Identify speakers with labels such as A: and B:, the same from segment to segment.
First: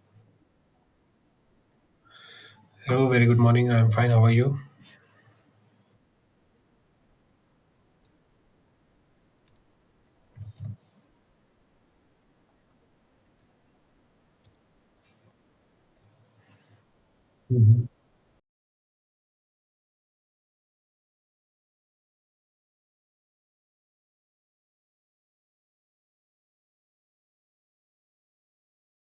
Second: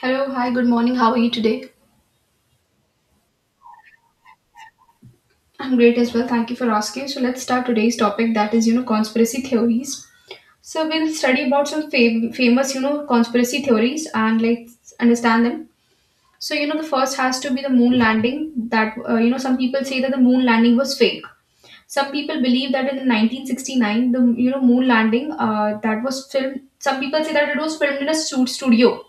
A: Hello, hi, good morning. How are you today?
B: Hello, very good morning. I'm fine. How are you?
A: I'm great as well. Thank you for asking. So let's start today's topic, that is, conspiracy theories. So we'll study about some famous, conspiracy theories and like understand them. The first has to be the
B: Mhm.
A: moon landing. Some people say that the moon landing was fake. Some people believe that in 1969, the moon landing that was filmed. Some people say that it was filmed in a shoot studio.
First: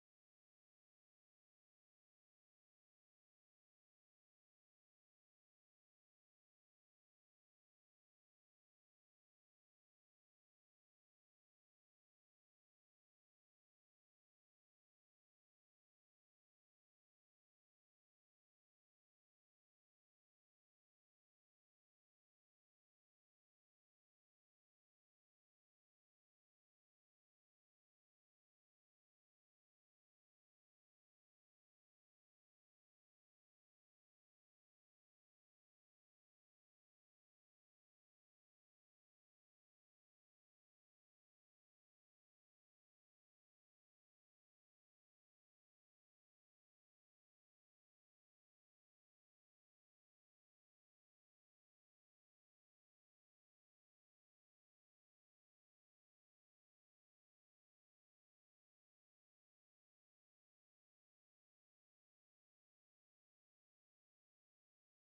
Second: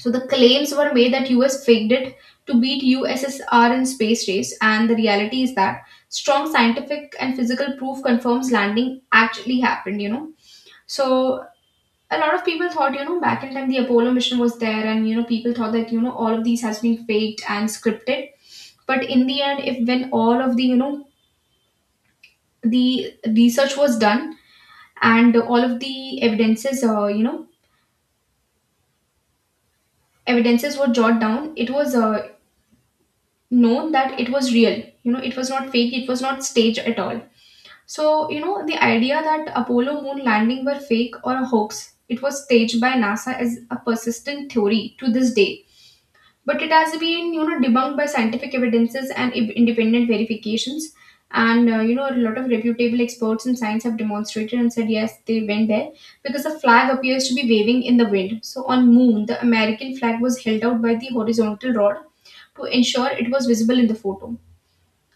A: So the claims were made that US faked it to beat USSR in space race, and the reality is that strong scientific and physical proof confirms landing actually happened. So a lot of people thought, back in time the Apollo mission was there, and people thought that all of these has been faked and scripted. But in the end, if when all of the the research was done and all of the evidences, evidences were jotted down, it was known that it was real. It was not fake, it was not staged at all. So the idea that Apollo moon landing were fake or a hoax, it was staged by NASA, as a persistent theory to this day. But it has been debunked by scientific evidences and independent verifications. And a lot of reputable experts in science have demonstrated and said yes, they went there. Because the flag appears to be waving in the wind. So on moon, the American flag was held out by the horizontal rod to ensure it was visible in the photo.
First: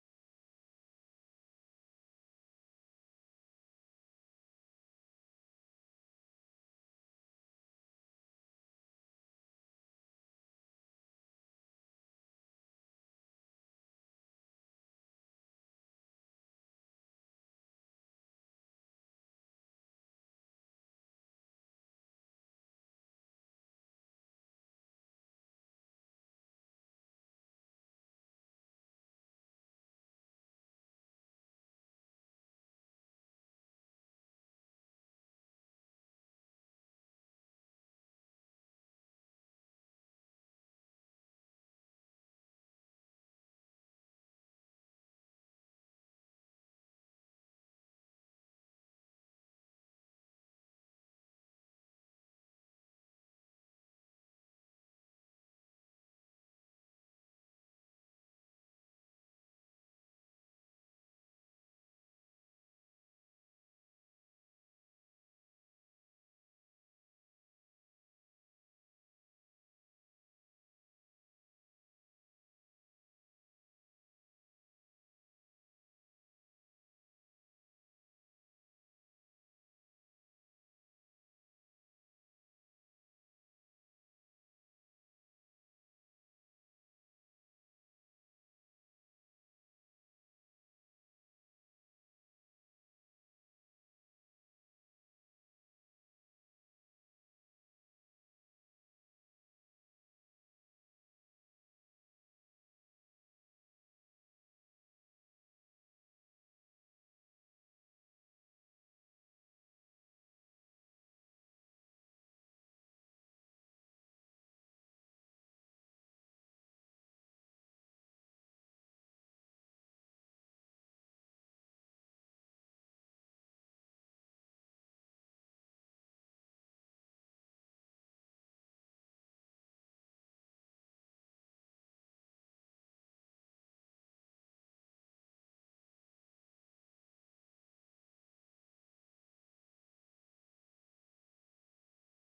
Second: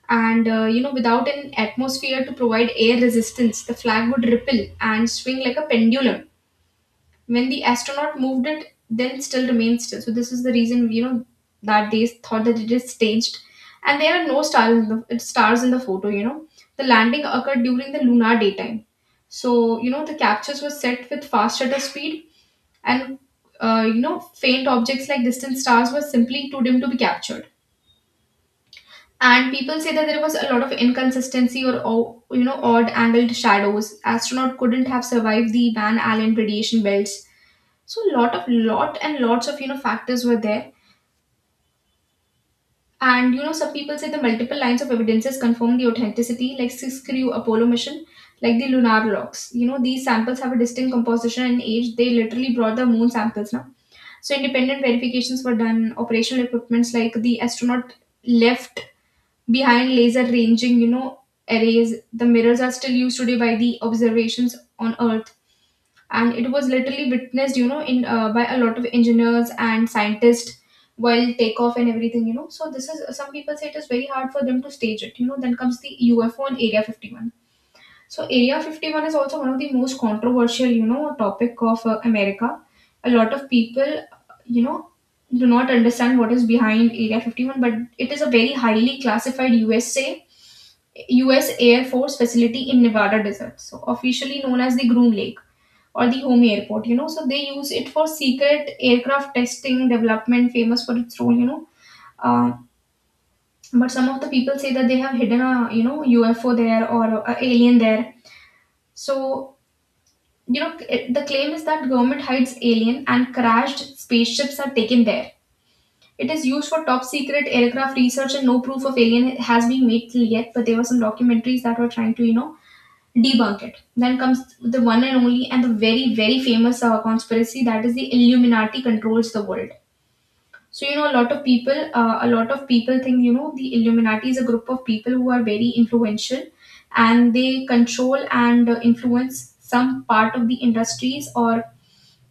A: And without an atmosphere to provide air resistance, the flag would ripple and swing like a pendulum when the astronaut moved it, then still remained still. So this is the reason, that they thought that it is staged. And there are no stars in the photo. The landing occurred during the lunar daytime. So the captures were set with fast shutter speed, and faint objects like distant stars were simply too dim to be captured. And people say that there was a lot of inconsistency or odd angled shadows. Astronaut couldn't have survived the Van Allen radiation belts. So lot and lots of factors were there. And some people say the multiple lines of evidences confirm the authenticity, like Siskriu Apollo mission, like the lunar logs. You know, these samples have a distinct composition and age. They literally brought the moon samples now. So independent verifications were done. Operational equipments like the astronaut left behind laser ranging, arrays. The mirrors are still used today by the observations on Earth, and it was literally witnessed, you know in by a lot of engineers and scientists while takeoff and everything. So this is, some people say it is very hard for them to stage it. Then comes the UFO and Area 51. So Area 51 is also one of the most controversial, topic of America. A lot of people, you know do not understand what is behind Area 51, but it is a very highly classified USA, US Air Force facility in Nevada desert, so officially known as the Groom Lake or the home airport. So they use it for secret aircraft testing development, famous for its role. Uh, but some of the people say that they have hidden a UFO there or a alien there. So the claim is that government hides alien and crashed spaceships are taken there. It is used for top secret aircraft research, and no proof of alien has been made till yet, but there were some documentaries that were trying to debunk it. Then comes the one and only and the very, very famous conspiracy, that is the Illuminati controls the world. So a lot of people, think the Illuminati is a group of people who are very influential, and they control and influence some part of the industries or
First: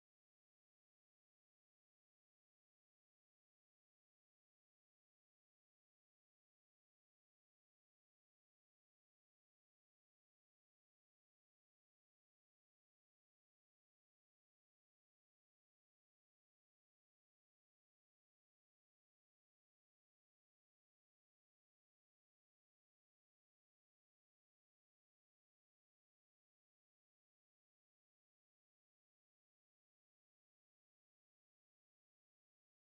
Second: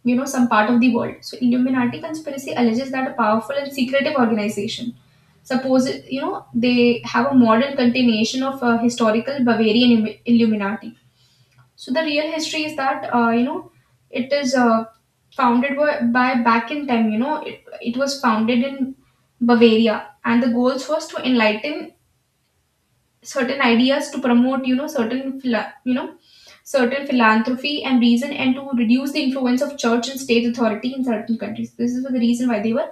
A: some part of the world. So Illuminati conspiracy alleges that a powerful and secretive organization, suppose they have a modern continuation of a historical Bavarian Illuminati. So the real history is that it is founded by, back in time. You know it was founded in Bavaria, and the goals was to enlighten certain ideas, to promote certain certain philanthropy and reason, and to reduce the influence of church and state authority in certain countries. This is the reason why they were,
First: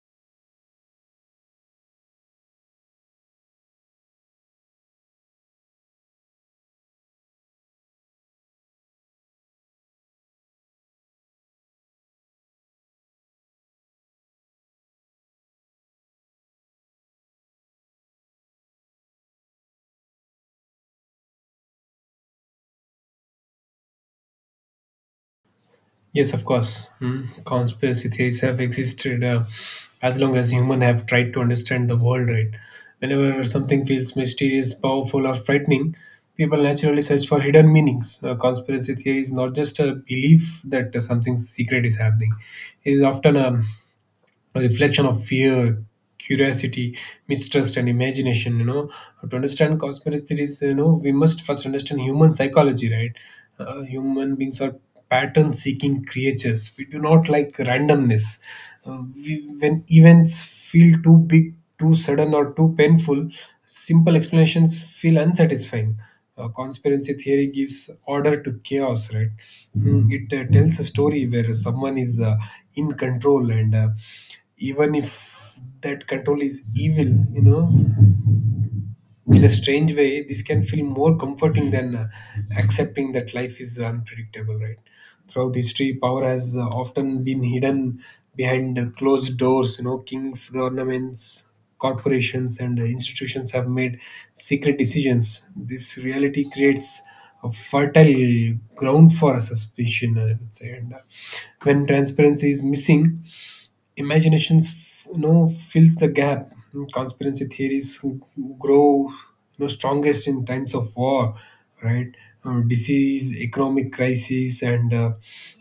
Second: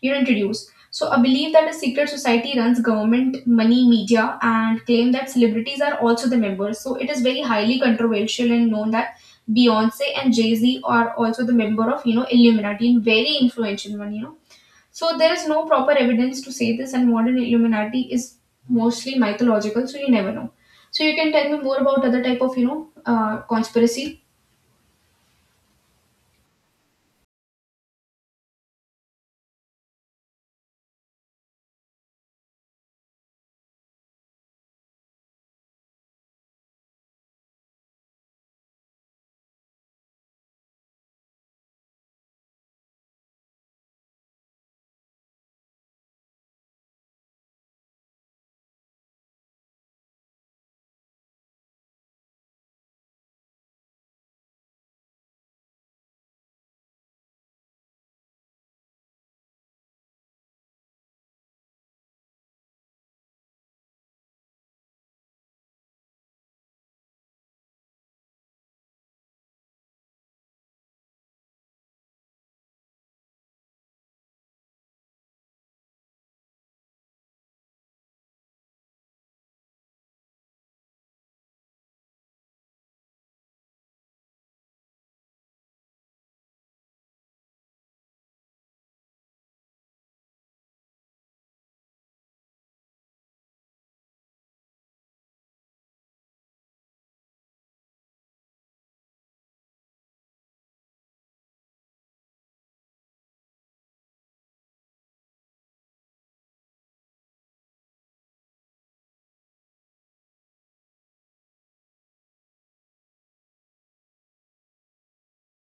A: introduce. So a belief that a secret society runs government, money, media, and claim that celebrities are also the members. So it is very highly controversial and known that Beyonce and Jay Z are also the member of Illuminati, and very influential one. You know, so there is no proper evidence to say this, and modern Illuminati is mostly mythological, so you never know. So you can tell me more about other type of conspiracy.
B: Yes, of course. Hmm. Conspiracy theories have existed as long as humans have tried to understand the world, right? Whenever something feels mysterious, powerful, or frightening, people naturally search for hidden meanings. A conspiracy theory is not just a belief that something secret is happening, it is often a reflection of fear, curiosity, mistrust, and imagination. You know, to understand conspiracy theories, you know, we must first understand human psychology, right? Human beings are pattern-seeking creatures. We do not like randomness. When events feel too big, too sudden, or too painful, simple explanations feel unsatisfying, conspiracy theory gives order to chaos, right? Mm, it tells a story where someone is, in control, and even if that control is evil, you know, in a strange way this can feel more comforting than accepting that life is unpredictable, right? Throughout history, power has, often been hidden behind closed doors, you know, kings, governments, corporations, and institutions have made secret decisions. This reality creates a fertile ground for a suspicion, I would say. And when transparency is missing, imaginations, you know, fills the gap. Conspiracy theories grow, you know, strongest in times of war, right? Disease, economic crisis, and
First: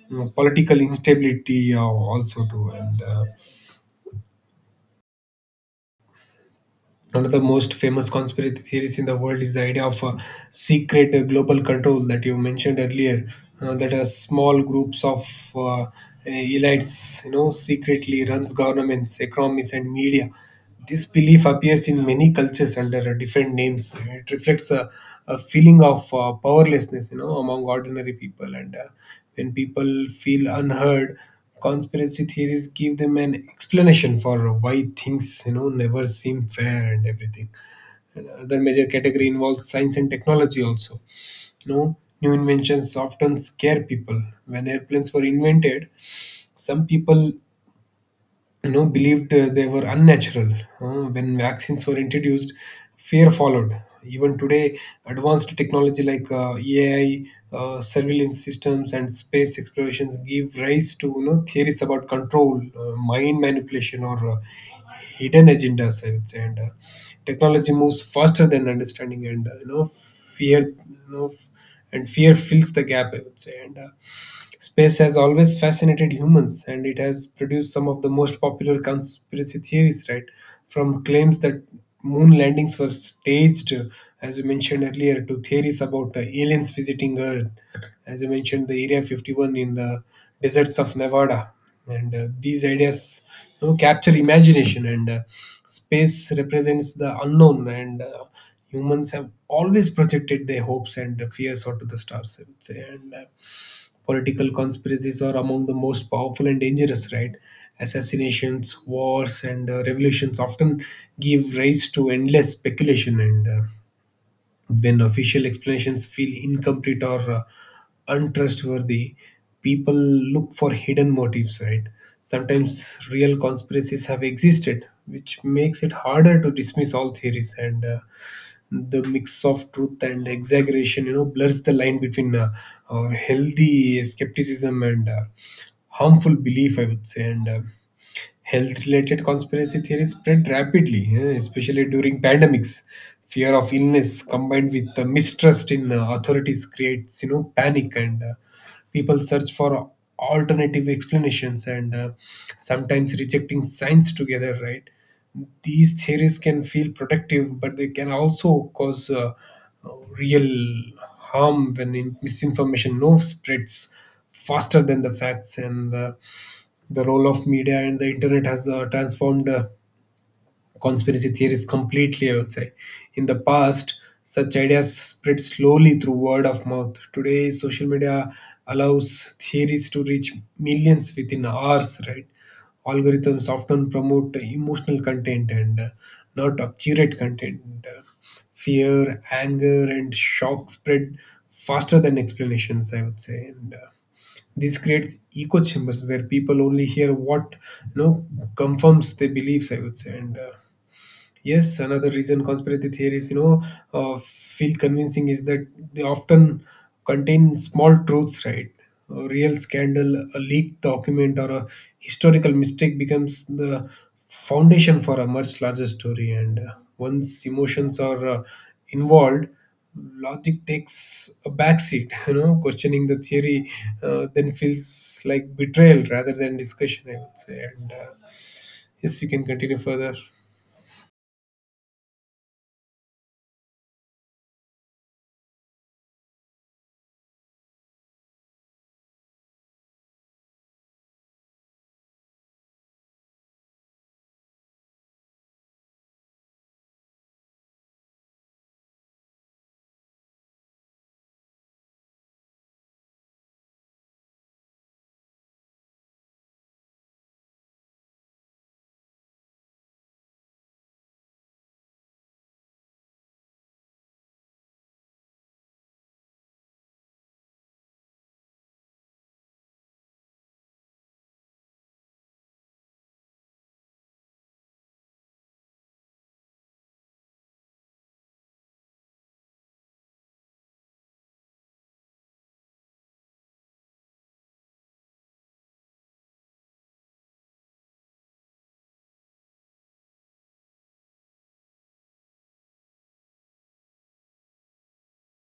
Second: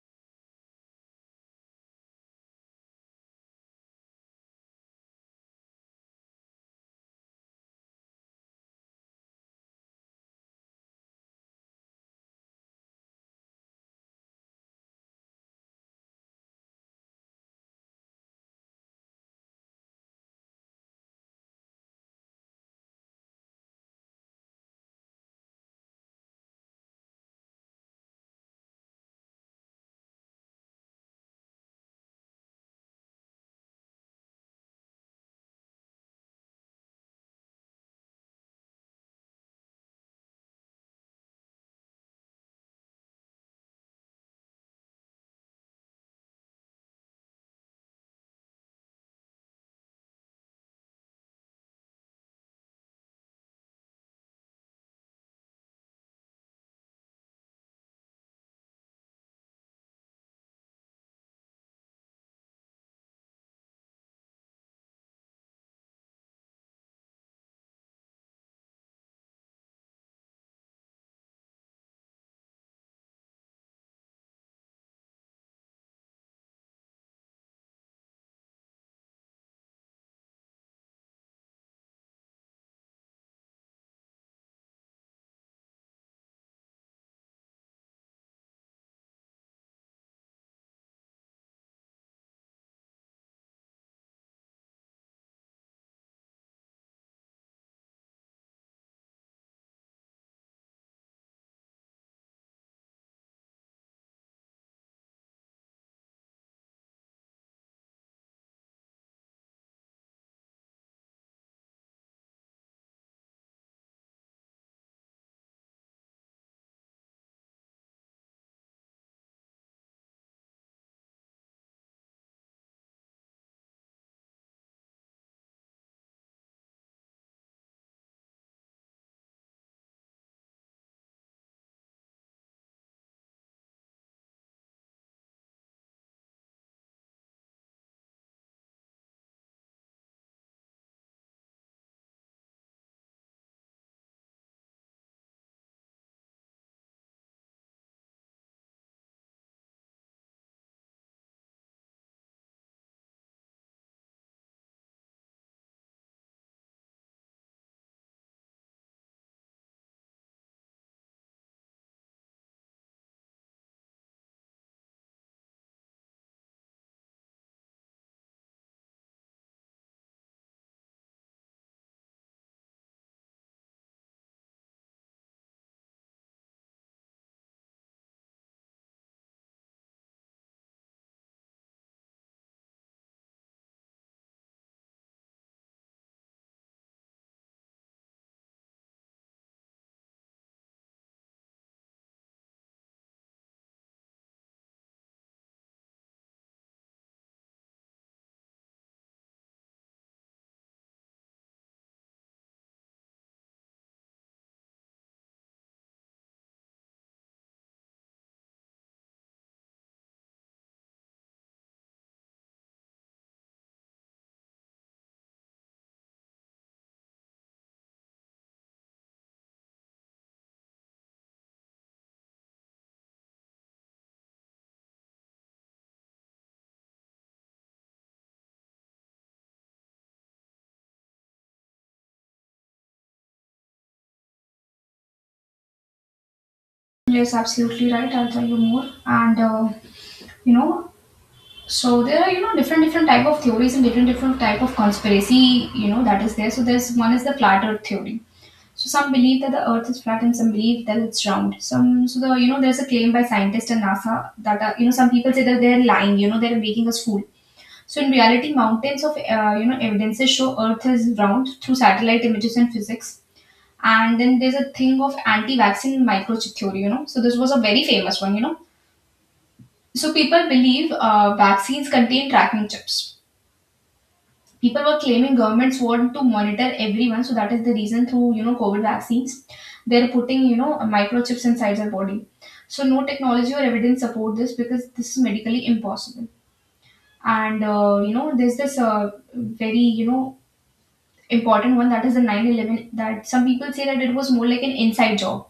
B: you know, political instability, also too. And one of the most famous conspiracy theories in the world is the idea of a secret, global control that you mentioned earlier, that a small groups of, uh, elites, you know, secretly runs governments, economies, and media. This belief appears in many cultures under different names. It reflects a feeling of, powerlessness, you know, among ordinary people. And when people feel unheard, conspiracy theories give them an explanation for why things, you know, never seem fair and everything. And another major category involves science and technology also. You know, new inventions often scare people. When airplanes were invented, some people, you know, believed, they were unnatural. When vaccines were introduced, fear followed. Even today, advanced technology like, AI, surveillance systems, and space explorations give rise to, you know, theories about control, mind manipulation, or hidden agendas, I would say. And technology moves faster than understanding, and you know, fear you know f- and fear fills the gap, I would say. And space has always fascinated humans, and it has produced some of the most popular conspiracy theories, right? From claims that moon landings were staged, as you mentioned earlier, to theories about aliens visiting Earth, as you mentioned, the Area 51 in the deserts of Nevada. And these ideas, you know, capture imagination, and space represents the unknown, and humans have always projected their hopes and fears onto the stars, I would say. And political conspiracies are among the most powerful and dangerous, right? Assassinations, wars, and revolutions often give rise to endless speculation. And when official explanations feel incomplete or untrustworthy, people look for hidden motives, right? Sometimes real conspiracies have existed, which makes it harder to dismiss all theories. And the mix of truth and exaggeration, you know, blurs the line between healthy skepticism and harmful belief, I would say. And health related conspiracy theories spread rapidly, eh, especially during pandemics. Fear of illness combined with the mistrust in, authorities creates, you know, panic. And people search for alternative explanations, and sometimes rejecting science together, right? These theories can feel protective, but they can also cause real harm when misinformation no spreads faster than the facts. And the role of media and the internet has transformed conspiracy theories completely, I would say. In the past, such ideas spread slowly through word of mouth. Today, social media allows theories to reach millions within hours, right? Algorithms often promote emotional content and, not accurate content. Fear, anger, and shock spread faster than explanations, I would say. And this creates echo chambers where people only hear what, you know, confirms their beliefs, I would say. And yes, another reason conspiracy theories, you know, feel convincing is that they often contain small truths, right? A real scandal, a leaked document, or a historical mistake becomes the foundation for a much larger story. And once emotions are, involved, logic takes a backseat. You know, questioning the theory, then feels like betrayal rather than discussion, I would say. And yes, you can continue further.
A: Yes, absolutely right. I'll tell you more. And. You know So there are different different type of theories and different different type of conspiracy, that is there. So there's one is the flat Earth theory. So some believe that the Earth is flat and some believe that it's round. Some so the you know There's a claim by scientists and NASA that some people say that they're lying. You know they're making us fool. So in reality, mountains of evidences show Earth is round through satellite images and physics. And then there's a thing of anti-vaccine microchip theory. You know, so this was a very famous one. So people believe vaccines contain tracking chips. People were claiming governments want to monitor everyone, so that is the reason, through COVID vaccines, they're putting microchips inside their body. So no technology or evidence support this, because this is medically impossible. And there's this very important one, that is the 9/11, that some people say that it was more like an inside job.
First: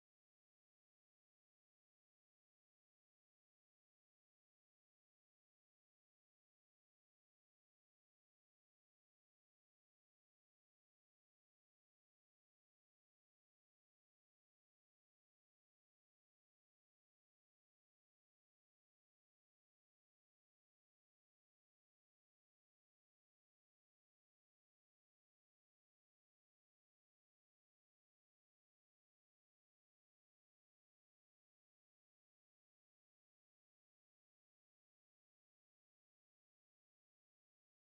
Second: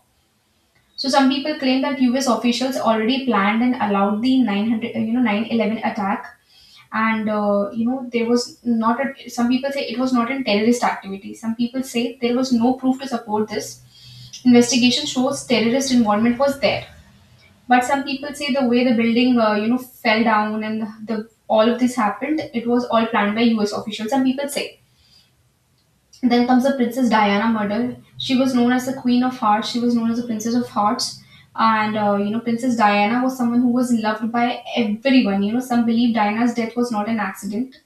A: So some people claim that U.S. officials already planned and allowed the 900 9/11 attack. And there was not a, some people say it was not in terrorist activity. Some people say there was no proof to support this. Investigation shows terrorist involvement was there, but some people say the way the building fell down and the all of this happened, it was all planned by US officials, some people say. Then comes the Princess Diana murder. She was known as the Queen of Hearts, she was known as the Princess of Hearts. And Princess Diana was someone who was loved by everyone. You know, some believe Diana's death was not an accident.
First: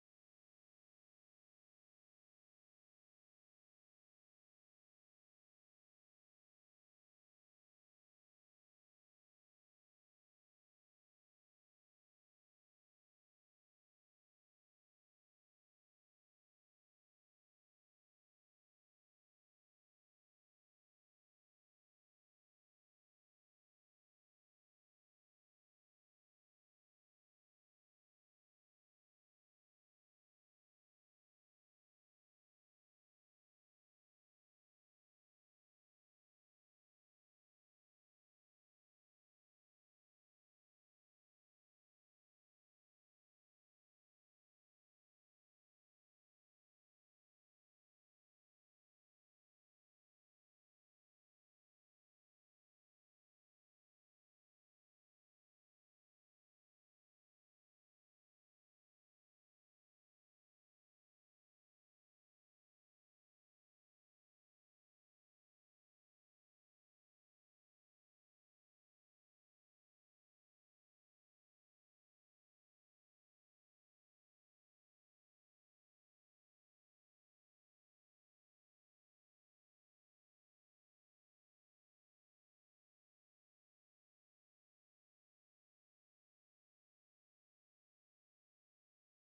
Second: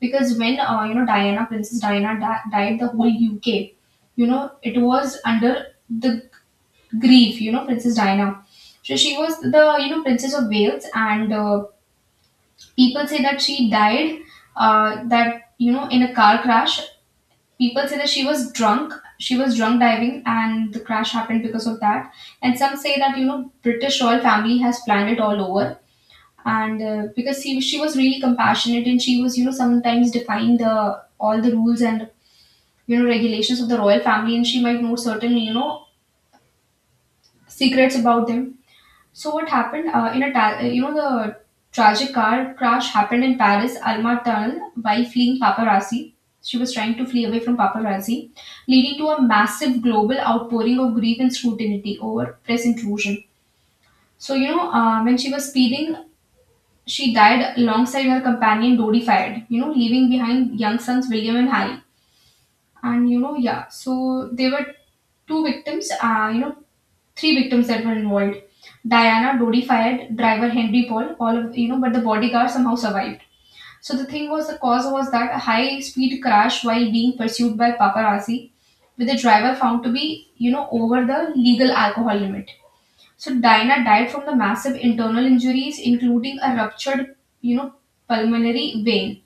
A: Because when Diana, Princess Diana, died, the whole UK, it was under the grief, you know, Princess Diana. So she was the Princess of Wales, and people say that she died that you know in a car crash. People say that she was drunk. She was drunk diving, and the crash happened because of that. And some say that British royal family has planned it all over. And because he, she was really compassionate, and she was sometimes defying the all the rules and regulations of the royal family, and she might know certain secrets about them. So what happened, in a ta- you know the tragic car crash happened in Paris Alma tunnel while fleeing paparazzi. She was trying to flee away from paparazzi, leading to a massive global outpouring of grief and scrutiny over press intrusion. So when she was speeding, she died alongside her companion Dodi Fayed, leaving behind young sons William and Harry. And yeah, so there were two victims, you know, three victims that were involved. Diana, Dodi Fayed, driver Henry Paul, all of but the bodyguard somehow survived. So the thing was, the cause was that a high-speed crash while being pursued by paparazzi, with the driver found to be, over the legal alcohol limit. So Diana died from the massive internal injuries, including a ruptured, you know, pulmonary vein.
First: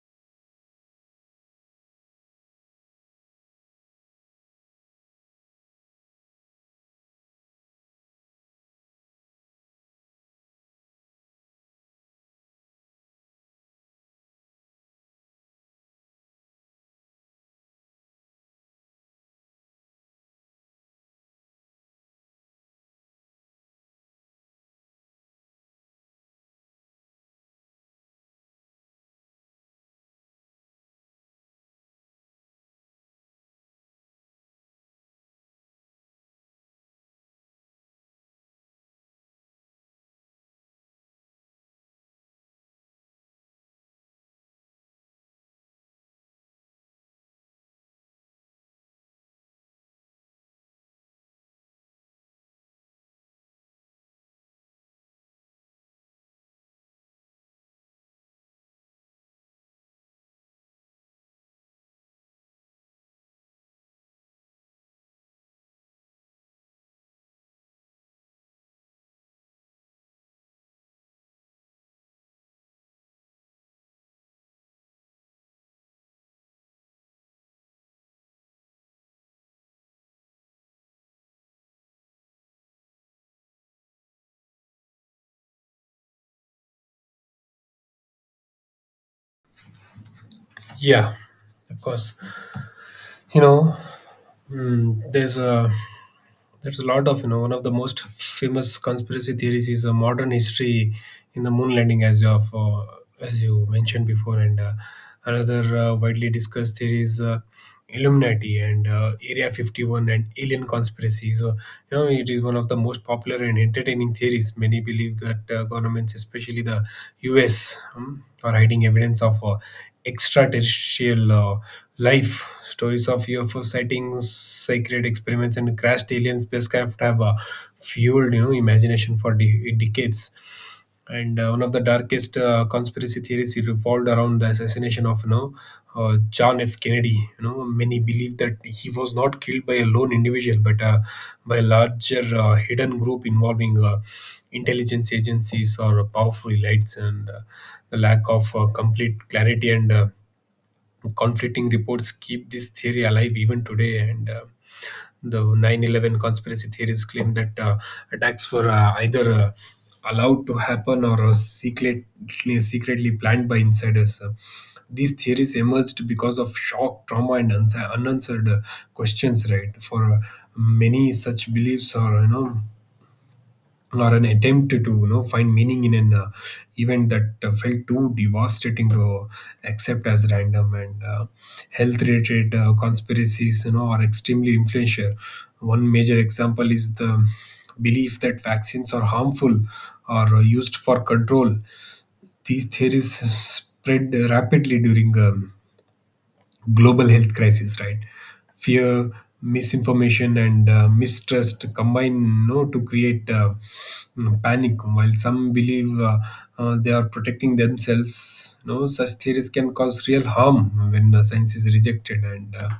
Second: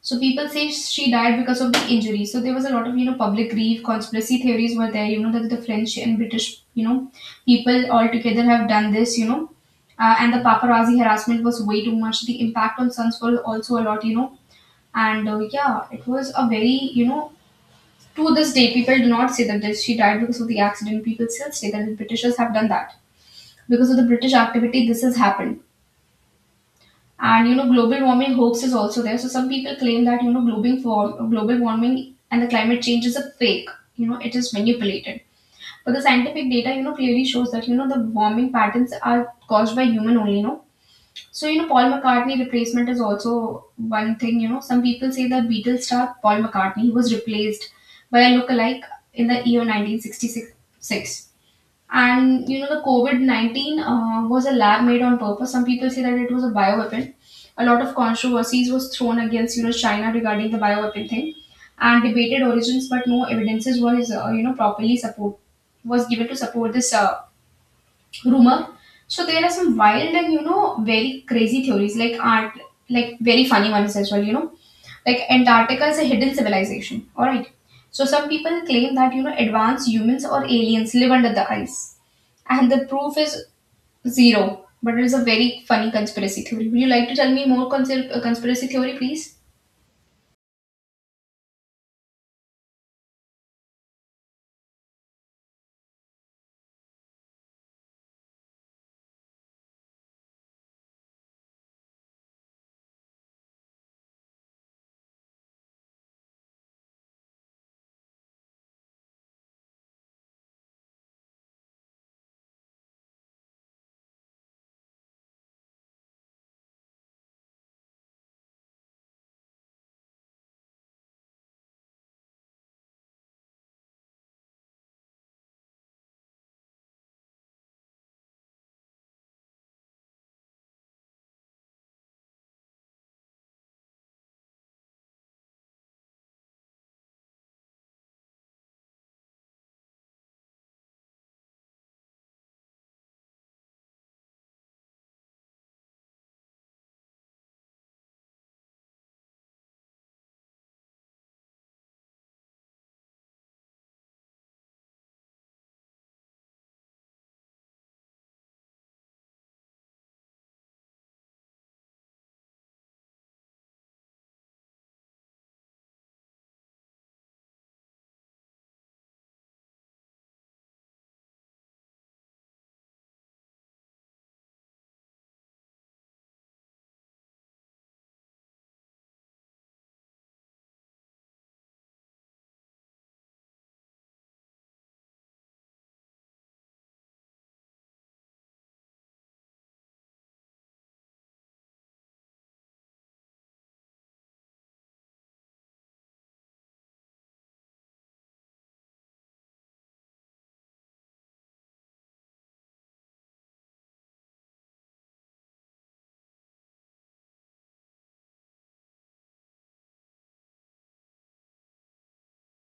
A: So people say she died because of the injury. So there was a lot of, public grief, conspiracy theories were there, that the French and British, people all together have done this. And the paparazzi harassment was way too much. The impact on sons was also a lot, And yeah, it was a very, to this day, people do not say that she died because of the accident. People still say that the Britishers have done that because of the British activity, this has happened. And global warming hoax is also there. So some people claim that global warming and the climate change is a fake. You know, it is manipulated. But the scientific data, clearly shows that the warming patterns are caused by human only. No, so Paul McCartney replacement is also one thing. You know, some people say that Beatles star Paul McCartney he was replaced by a lookalike in the year 1966. And the COVID 19 was a lab made on purpose. Some people say that it was a bioweapon. A lot of controversies was thrown against, China regarding the bioweapon thing and debated origins, but no evidences was, you know, properly support was given to support this rumor. So there are some wild and very crazy theories, like very funny ones as well. You know, like Antarctica is a hidden civilization. All right. So some people claim that advanced humans or aliens live under the ice, and the proof is zero. But it is a very funny conspiracy theory. Would you like to tell me more conspiracy theory, please?
B: Yeah, of course. You know, mm, there's a lot of, you know, one of the most famous conspiracy theories is a modern history in the moon landing as of, as you mentioned before, and another widely discussed theory is, Illuminati and Area 51 and alien conspiracy. So, you know, it is one of the most popular and entertaining theories. Many believe that governments, especially the U.S., are hiding evidence of extraterrestrial. Life stories of UFO sightings, sacred experiments, and crashed alien spacecraft have fueled, you know, imagination for decades. And one of the darkest conspiracy theories revolved around the assassination of, you know, John F. Kennedy. You know, many believe that he was not killed by a lone individual, but by a larger hidden group involving intelligence agencies or powerful elites. And the lack of complete clarity and conflicting reports keep this theory alive even today. And the 9-11 conspiracy theories claim that attacks were, either allowed to happen or secretly planned by insiders. These theories emerged because of shock, trauma, and unanswered questions, right? For many, such beliefs are, you know, or an attempt to, you know, find meaning in an, event that, felt too devastating to accept as random. And health related conspiracies, you know, are extremely influential. One major example is the belief that vaccines are harmful or used for control. These theories spread rapidly during, global health crisis, right? Fear, misinformation, and mistrust combine, you know, to create, mm, panic. While some believe, they are protecting themselves, you know, such theories can cause real harm when science is rejected. And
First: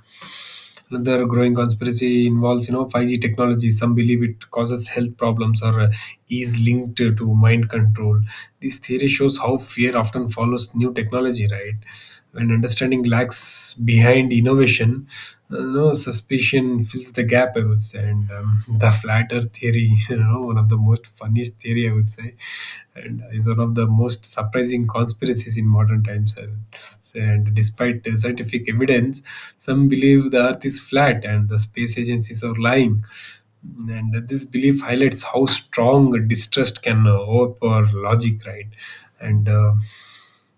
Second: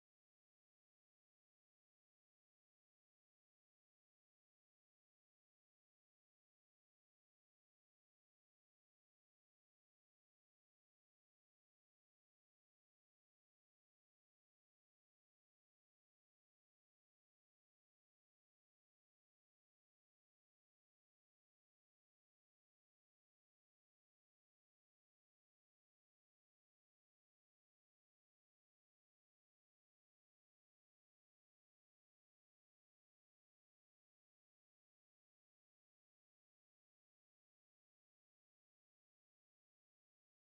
B: another growing conspiracy involves, you know, 5G technology. Some believe it causes health problems or is linked to mind control. This theory shows how fear often follows new technology, right? When understanding lacks behind innovation, no suspicion fills the gap, I would say. And the flat earth theory, you know, one of the most funniest theory, I would say, and is one of the most surprising conspiracies in modern times, I would say. And despite the scientific evidence, some believe the earth is flat and the space agencies are lying. And this belief highlights how strong distrust can, overpower logic, right? And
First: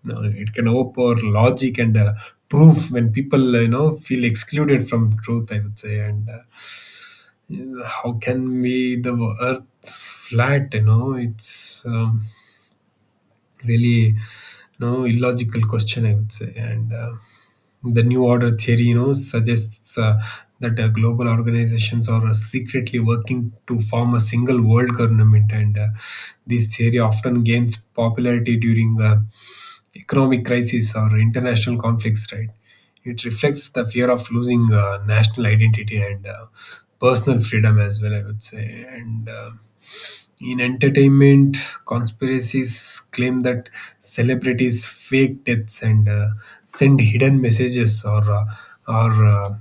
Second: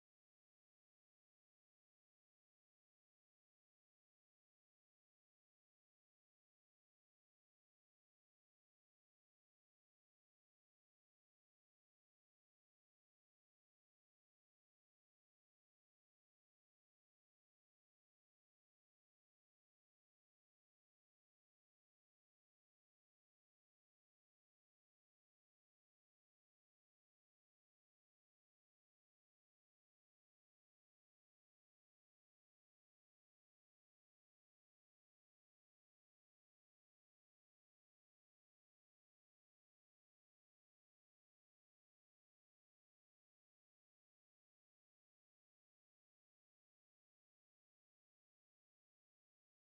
B: no, it can overpower logic and, proof when people, you know, feel excluded from truth, I would say. And how can be the earth flat, you know? It's, really no illogical question, I would say. And the new order theory, you know, suggests, that global organizations are, secretly working to form a single world government. And this theory often gains popularity during economic crises or international conflicts, right? It reflects the fear of losing, national identity and personal freedom as well, I would say. And in entertainment, conspiracies claim that celebrities fake deaths and send hidden messages, or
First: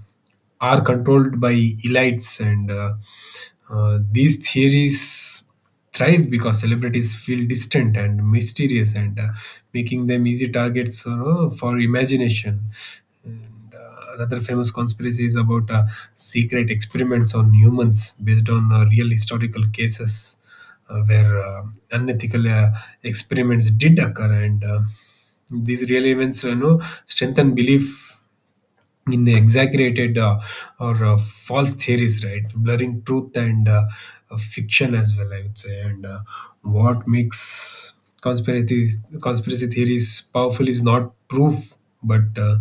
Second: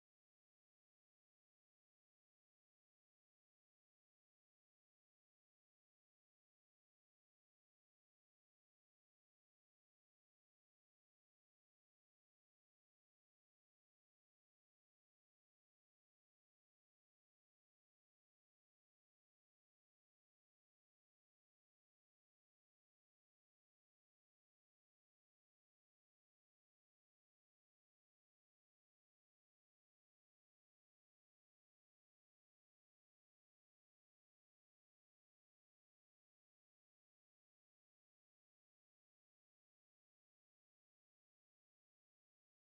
B: are controlled by elites. And these theories thrive because celebrities feel distant and mysterious, and making them easy targets for imagination. And another famous conspiracy is about, secret experiments on humans based on, real historical cases where, unethical, experiments did occur. And these real events, you know, strengthen belief in the exaggerated, or false theories, right? Blurring truth and, fiction as well, I would say. And what makes conspiracy theories powerful is not proof, but,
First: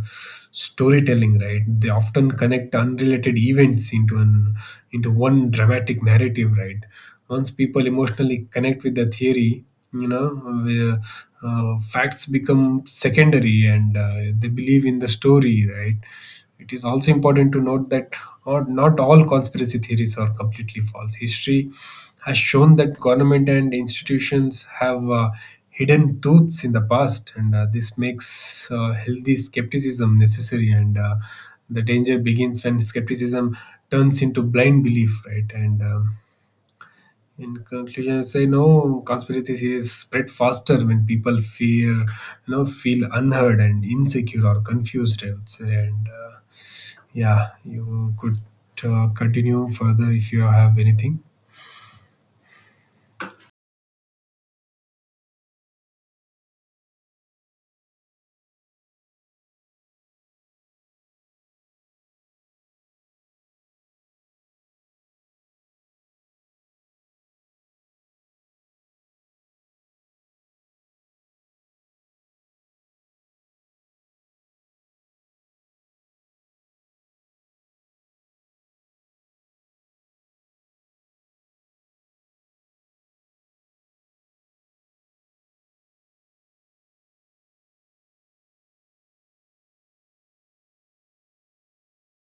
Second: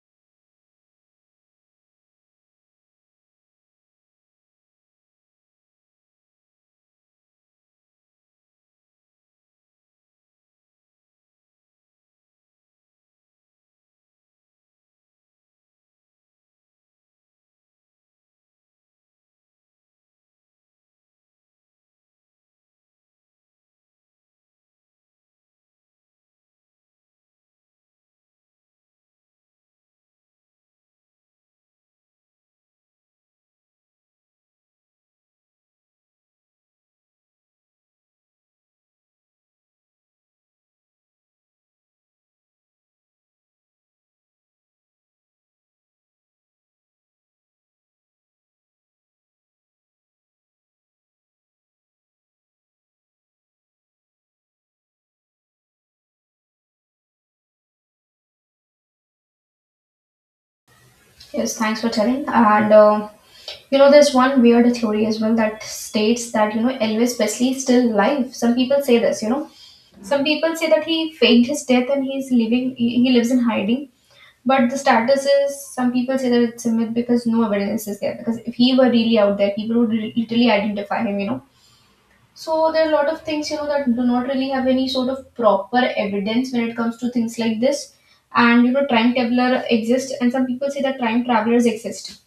B: storytelling, right? They often connect unrelated events into one dramatic narrative, right? Once people emotionally connect with the theory, you know, where, facts become secondary, and they believe in the story, right? It is also important to note that, not all conspiracy theories are completely false. History has shown that government and institutions have, hidden truths in the past, and this makes, healthy skepticism necessary. And the danger begins when skepticism turns into blind belief, right? And in conclusion, I say no. Conspiracy theories spread faster when people fear, feel unheard and insecure or confused, I would say. And uh, yeah, you could continue further if you have anything.
A: Yes, thanks for telling. And you know, there's one weird theory as well that states that Elvis Presley is still alive. Some people say this, you know. Some people say that he faked his death and he's living. He lives in hiding. But the status is some people say that it's a myth because no evidence is there. Because if he were really out there, people would literally identify him, you know. So there are a lot of things that do not really have any sort of proper evidence when it comes to things like this. And time traveler exists, and some people say that time travelers exist.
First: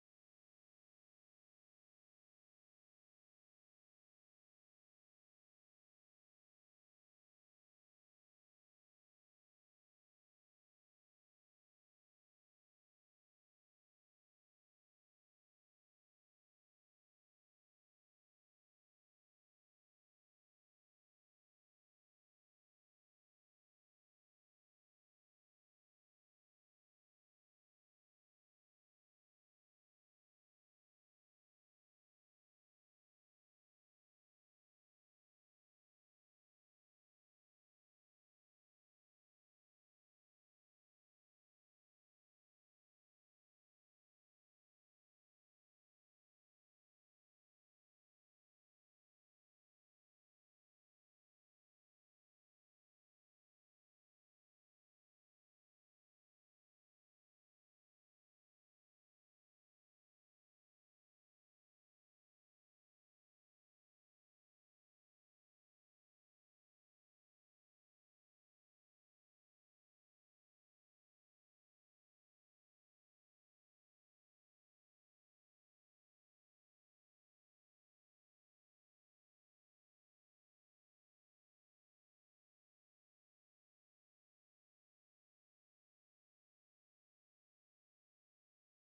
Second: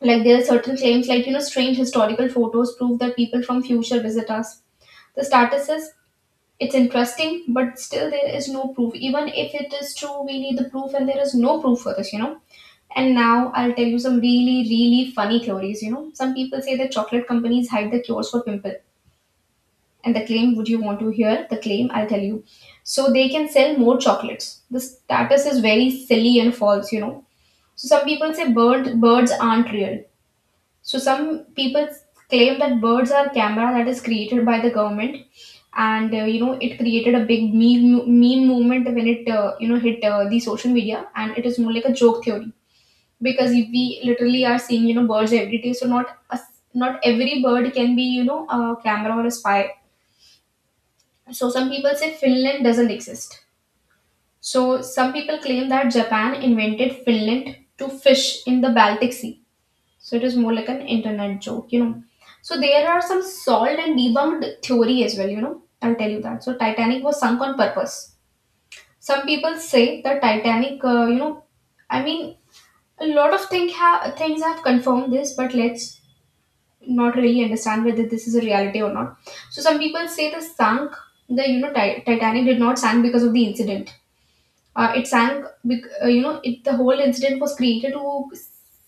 A: Like there are certain claims, like strange historical photos prove that people from future visit us. The status is it's interesting, but still there is no proof. Even if it is true, we need the proof, and there is no proof for this, you know. And now I'll tell you some really, really funny theories. You know, some people say that chocolate companies hide the cures for pimple. And the claim, would you want to hear the claim? I'll tell you. So they can sell more chocolates. The status is very silly and false, you know. So some people say birds aren't real. So some people claim that birds are camera that is created by the government. And you know, it created a big meme movement when it you know, hit the social media, and it is more like a joke theory because we literally are seeing birds every day. So not every bird can be a camera or a spy. So some people say Finland doesn't exist. So some people claim that Japan invented Finland to fish in the Baltic Sea. So it is more like an internet joke, you know. So there are some solved and debunked theory as well, you know. I'll tell you that. So Titanic was sunk on purpose. Some people say that Titanic, I mean, a lot of things have confirmed this, but let's not really understand whether this is a reality or not. So some people say the sunk, the you know, Titanic did not sink because of the incident. It sank, it, the whole incident was created to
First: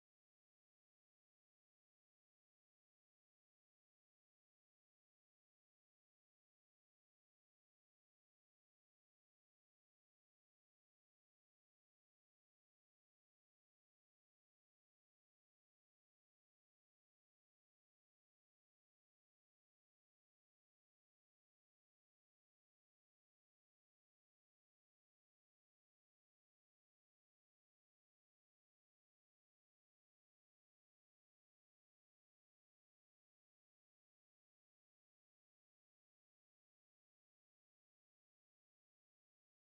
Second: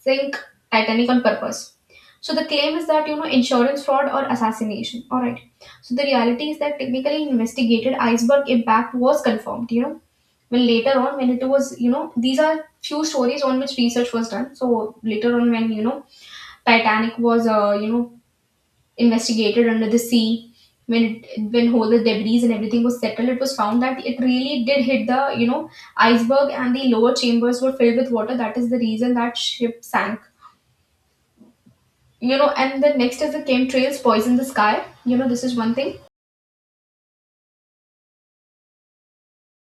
A: sink Titanic on purpose. So the claim is that, you know, insurance fraud or assassination. All right. So the reality is that technically investigated iceberg impact was confirmed, you know, when later on, when it was, you know, these are few stories on which research was done. So later on, when, you know, Titanic was, investigated under the sea when when all the debris and everything was settled, it was found that it really did hit the iceberg, and the lower chambers were filled with water. That is the reason that ship sank, you know. And the next is the chemtrails poison the sky, you know. This is one thing.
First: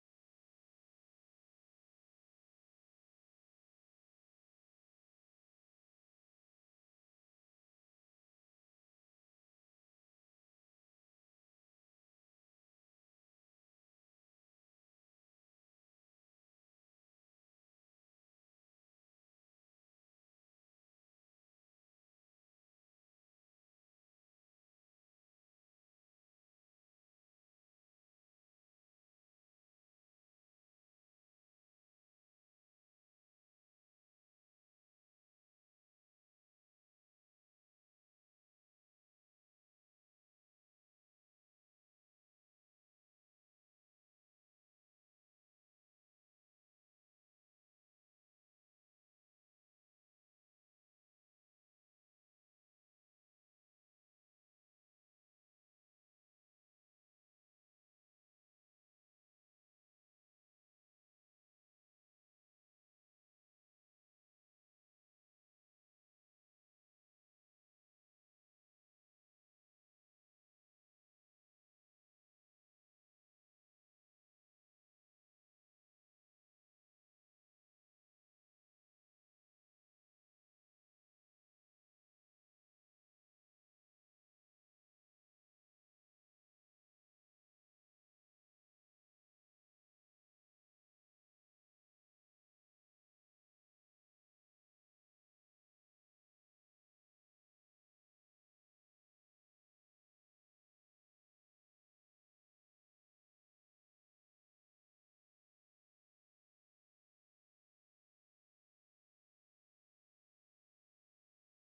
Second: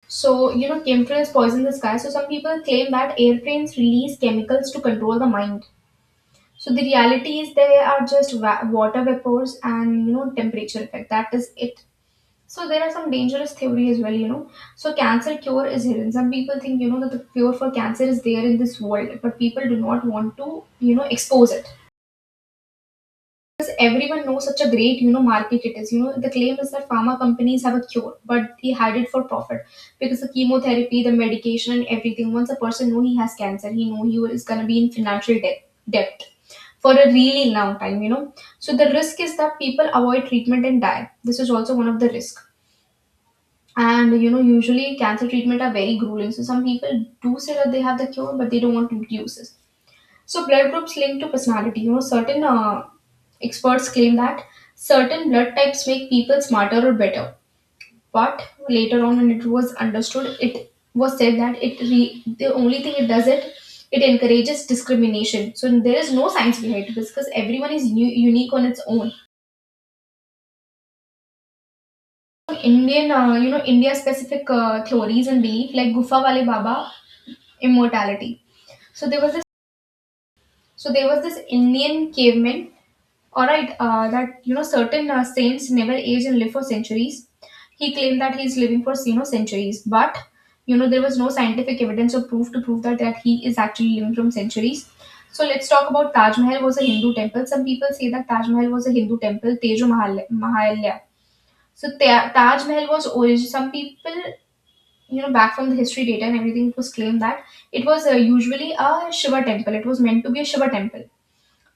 A: So you know, chemtrails poison the sky. So some people claim that airplanes release chemicals to control the mind. So the reality is they are just water vapors and temperature effect. That is it. So there are some dangerous theory as well, you know. So cancer cure is hidden. Some people think, you know, that the cure for cancer is there in this world, but people do not want to, expose it. Because everyone knows such a great, market it is. You know, the claim is that pharma companies have a cure, but they hide it for profit. Because the chemotherapy, the medication and everything, once a person know he has cancer, he know he is gonna be in financial debt for a really long time, you know. So the risk is that people avoid treatment and die. This is also one of the risk, and you know, usually cancer treatment are very grueling. So some people do say that they have the cure, but they don't want to use it. So blood groups linked to personality. You know, certain experts claim that certain blood types make people smarter or better. But later on, when it was understood, it was said that the only thing it does it, it encourages discrimination. So there is no science behind this because everyone is unique on its own. India specific theories and belief like Gufa Wale Baba immortality. So there was this. So there was this Indian caveman. All right, that you know certain saints never age and live for centuries. He claimed that he's living for centuries, but there was no scientific evidence or proof to prove that he is actually living from centuries. So let's talk about Taj Mahal was a Hindu temple. Some people say that Taj Mahal was a Hindu temple, Tejo Mahal Mahalya. So Taj Mahal was origin. Some people, you know, back from the history data and everything, it was claimed that it was usually a Shiva temple. It was meant to be a Shiva temple.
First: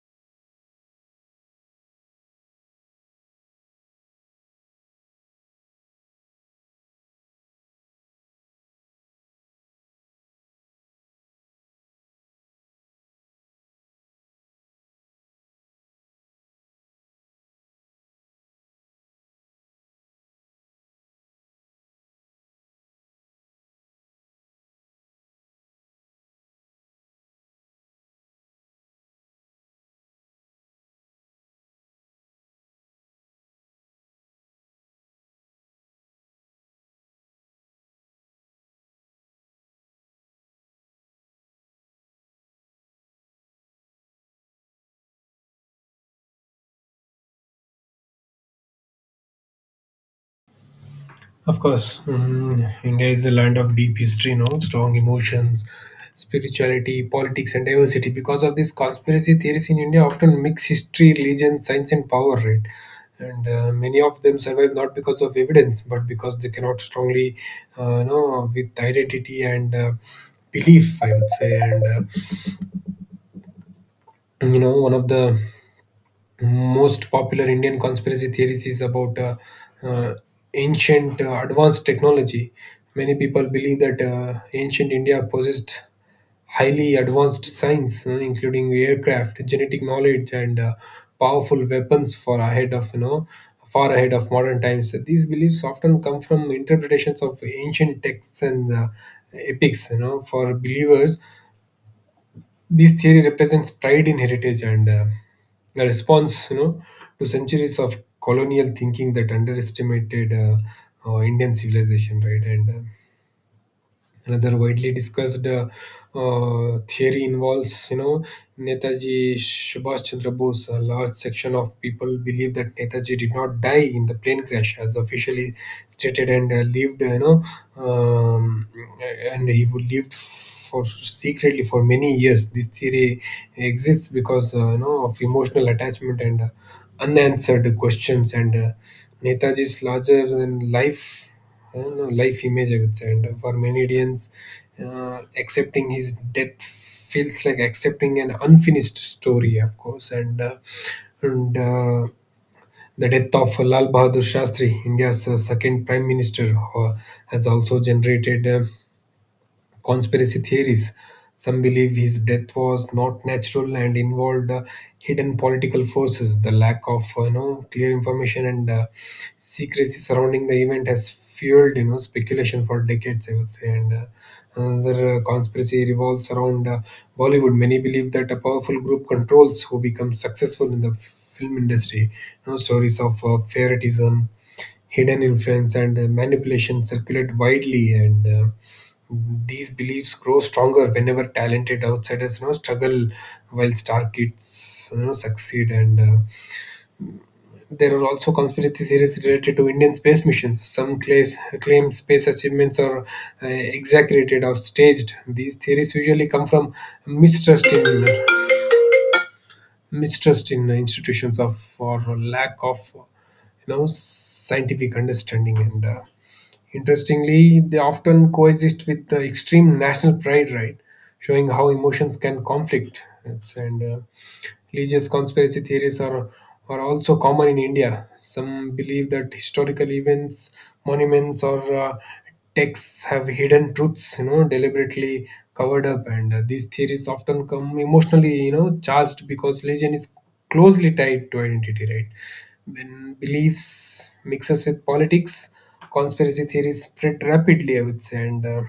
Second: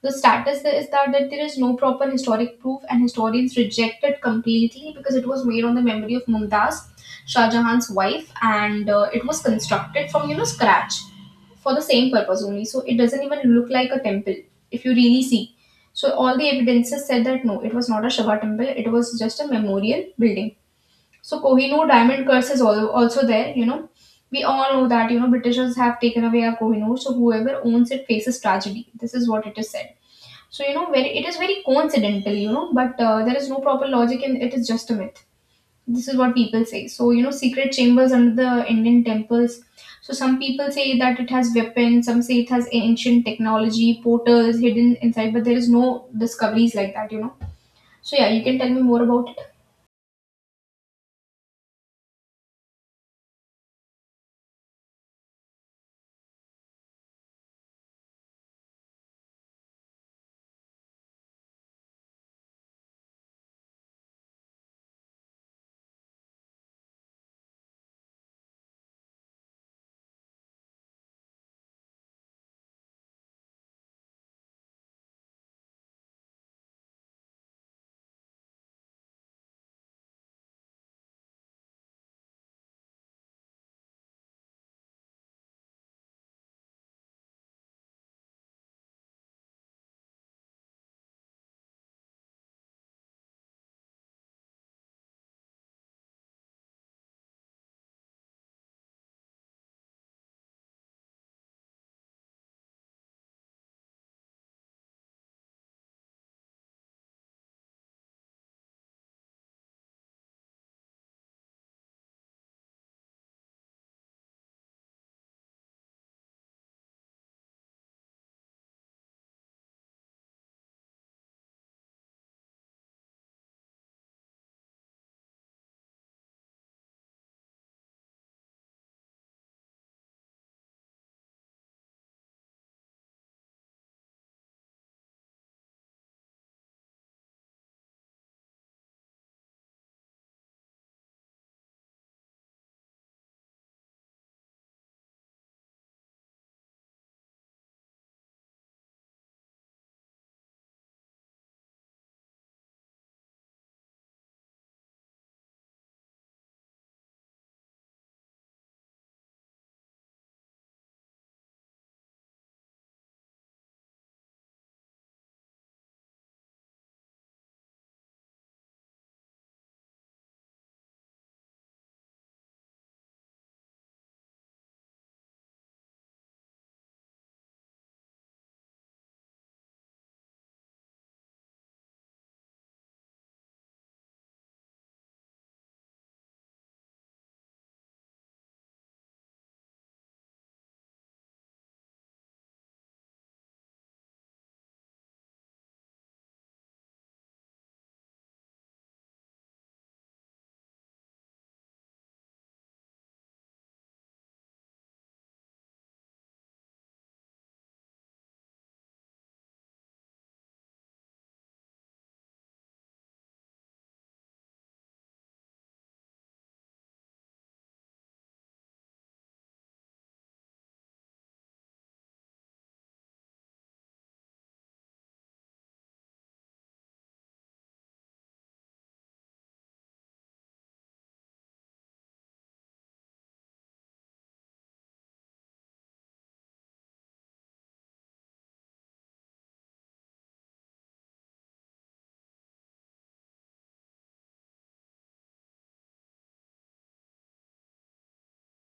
A: The status there is that there is no proper historic proof, and historians reject it completely because it was made on the memory of Mumtaz, Shah Jahan's wife, and it was constructed from scratch for the same purpose only. So it doesn't even look like a temple if you really see. So all the evidences said that no, it was not a Shiva temple; it was just a memorial building. So Kohinoor diamond curse is also there. You know, we all know that Britishers have taken away our Kohinoor, so whoever owns it faces tragedy. This is what it is said. So you know, very it is very coincidental, you know, but there is no proper logic and it is just a myth. This is what people say. So you know, secret chambers under the Indian temples. So some people say that it has weapons, some say it has ancient technology, portals hidden inside, but there is no discoveries like that, you know. So yeah, you can tell me more about it.
B: Of course. India is a land of deep history, no strong emotions, spirituality, politics, and diversity. Because of this, conspiracy theories in India often mix history, religion, science, and power, right? and Many of them survive not because of evidence, but because they cannot strongly, with identity and belief, I would say. One of the most popular Indian conspiracy theories is about uh, ancient advanced technology. Many people believe that ancient India possessed highly advanced science, including aircraft, genetic knowledge, and powerful weapons for ahead of far ahead of modern times. These beliefs often come from interpretations of ancient texts and epics. You know, for believers, this theory represents pride in heritage and a response, you know, to centuries of colonial thinking that underestimated Indian civilization, right? And Another widely discussed theory involves, you know, Netaji Subhash Chandra Bose. A large section of people believe that Netaji did not die in the plane crash, as officially stated, and lived, um, and he would lived for secretly for many years. This theory exists because, you know, of emotional attachment and unanswered questions, and Netaji's larger than life I don't know, life image, I would say. And for many Indians, accepting his death feels like accepting an unfinished story, of course. And The death of Lal Bahadur Shastri, India's second prime minister, has also generated conspiracy theories. Some believe his death was not natural and involved hidden political forces. The lack of you know clear information and secrecy surrounding the event has fueled you know speculation for decades, I would say. And Another conspiracy revolves around Bollywood. Many believe that a powerful group controls who becomes successful in the film industry. You know, stories of favoritism, hidden influence, and manipulation circulate widely, and these beliefs grow stronger whenever talented outsiders you know struggle while star kids you know succeed. And There are also conspiracy theories related to Indian space missions. Some claim space achievements are exaggerated or staged. These theories usually come from mistrust in mistrust in institutions of or lack of you know scientific understanding. And. Interestingly, they often coexist with the extreme national pride, right? Showing how emotions can conflict. It's, and Religious conspiracy theories are also common in India. Some believe that historical events, monuments, or texts have hidden truths, you know, deliberately covered up. And these theories often come emotionally, you know, charged because religion is closely tied to identity, right? When beliefs mixes with politics, conspiracy theories spread rapidly, I would say. And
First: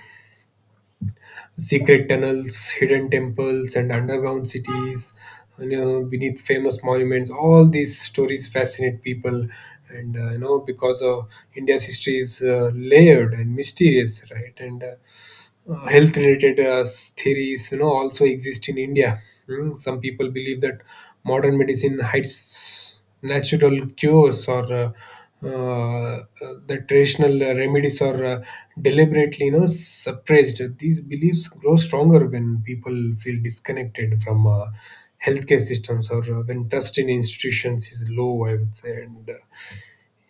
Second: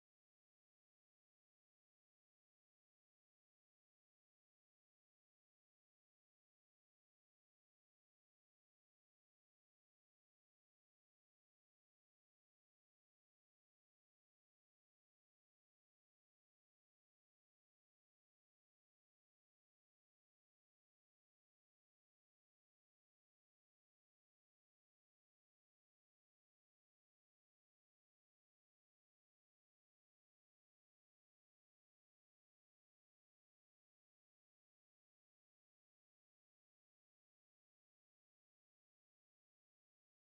B: Secret tunnels, hidden temples, and underground cities, you know, beneath famous monuments, all these stories fascinate people, and you know, because of India's history is layered and mysterious, right? And Health related theories you know also exist in India. Hmm, some people believe that modern medicine hides natural cures, or uh, the traditional remedies are deliberately you know suppressed. These beliefs grow stronger when people feel disconnected from healthcare systems, or when trust in institutions is low, I would say. and uh,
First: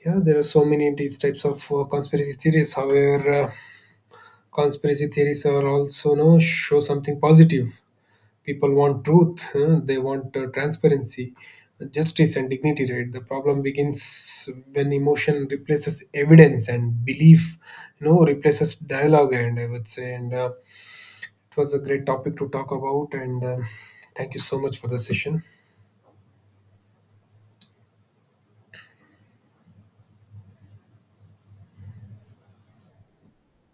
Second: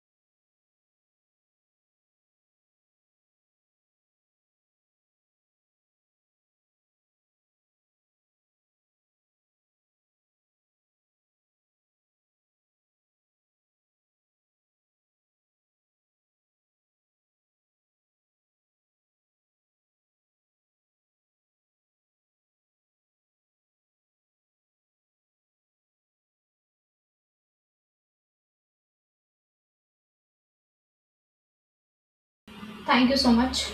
B: yeah there are so many these types of conspiracy theories. However, conspiracy theories are also no show something positive. People want truth, huh? They want transparency, justice, and dignity. Right. The problem begins when emotion replaces evidence and belief, you know, replaces dialogue, And I would say. And It was a great topic to talk about. And Thank you so much for the session.
A: Thank you so much.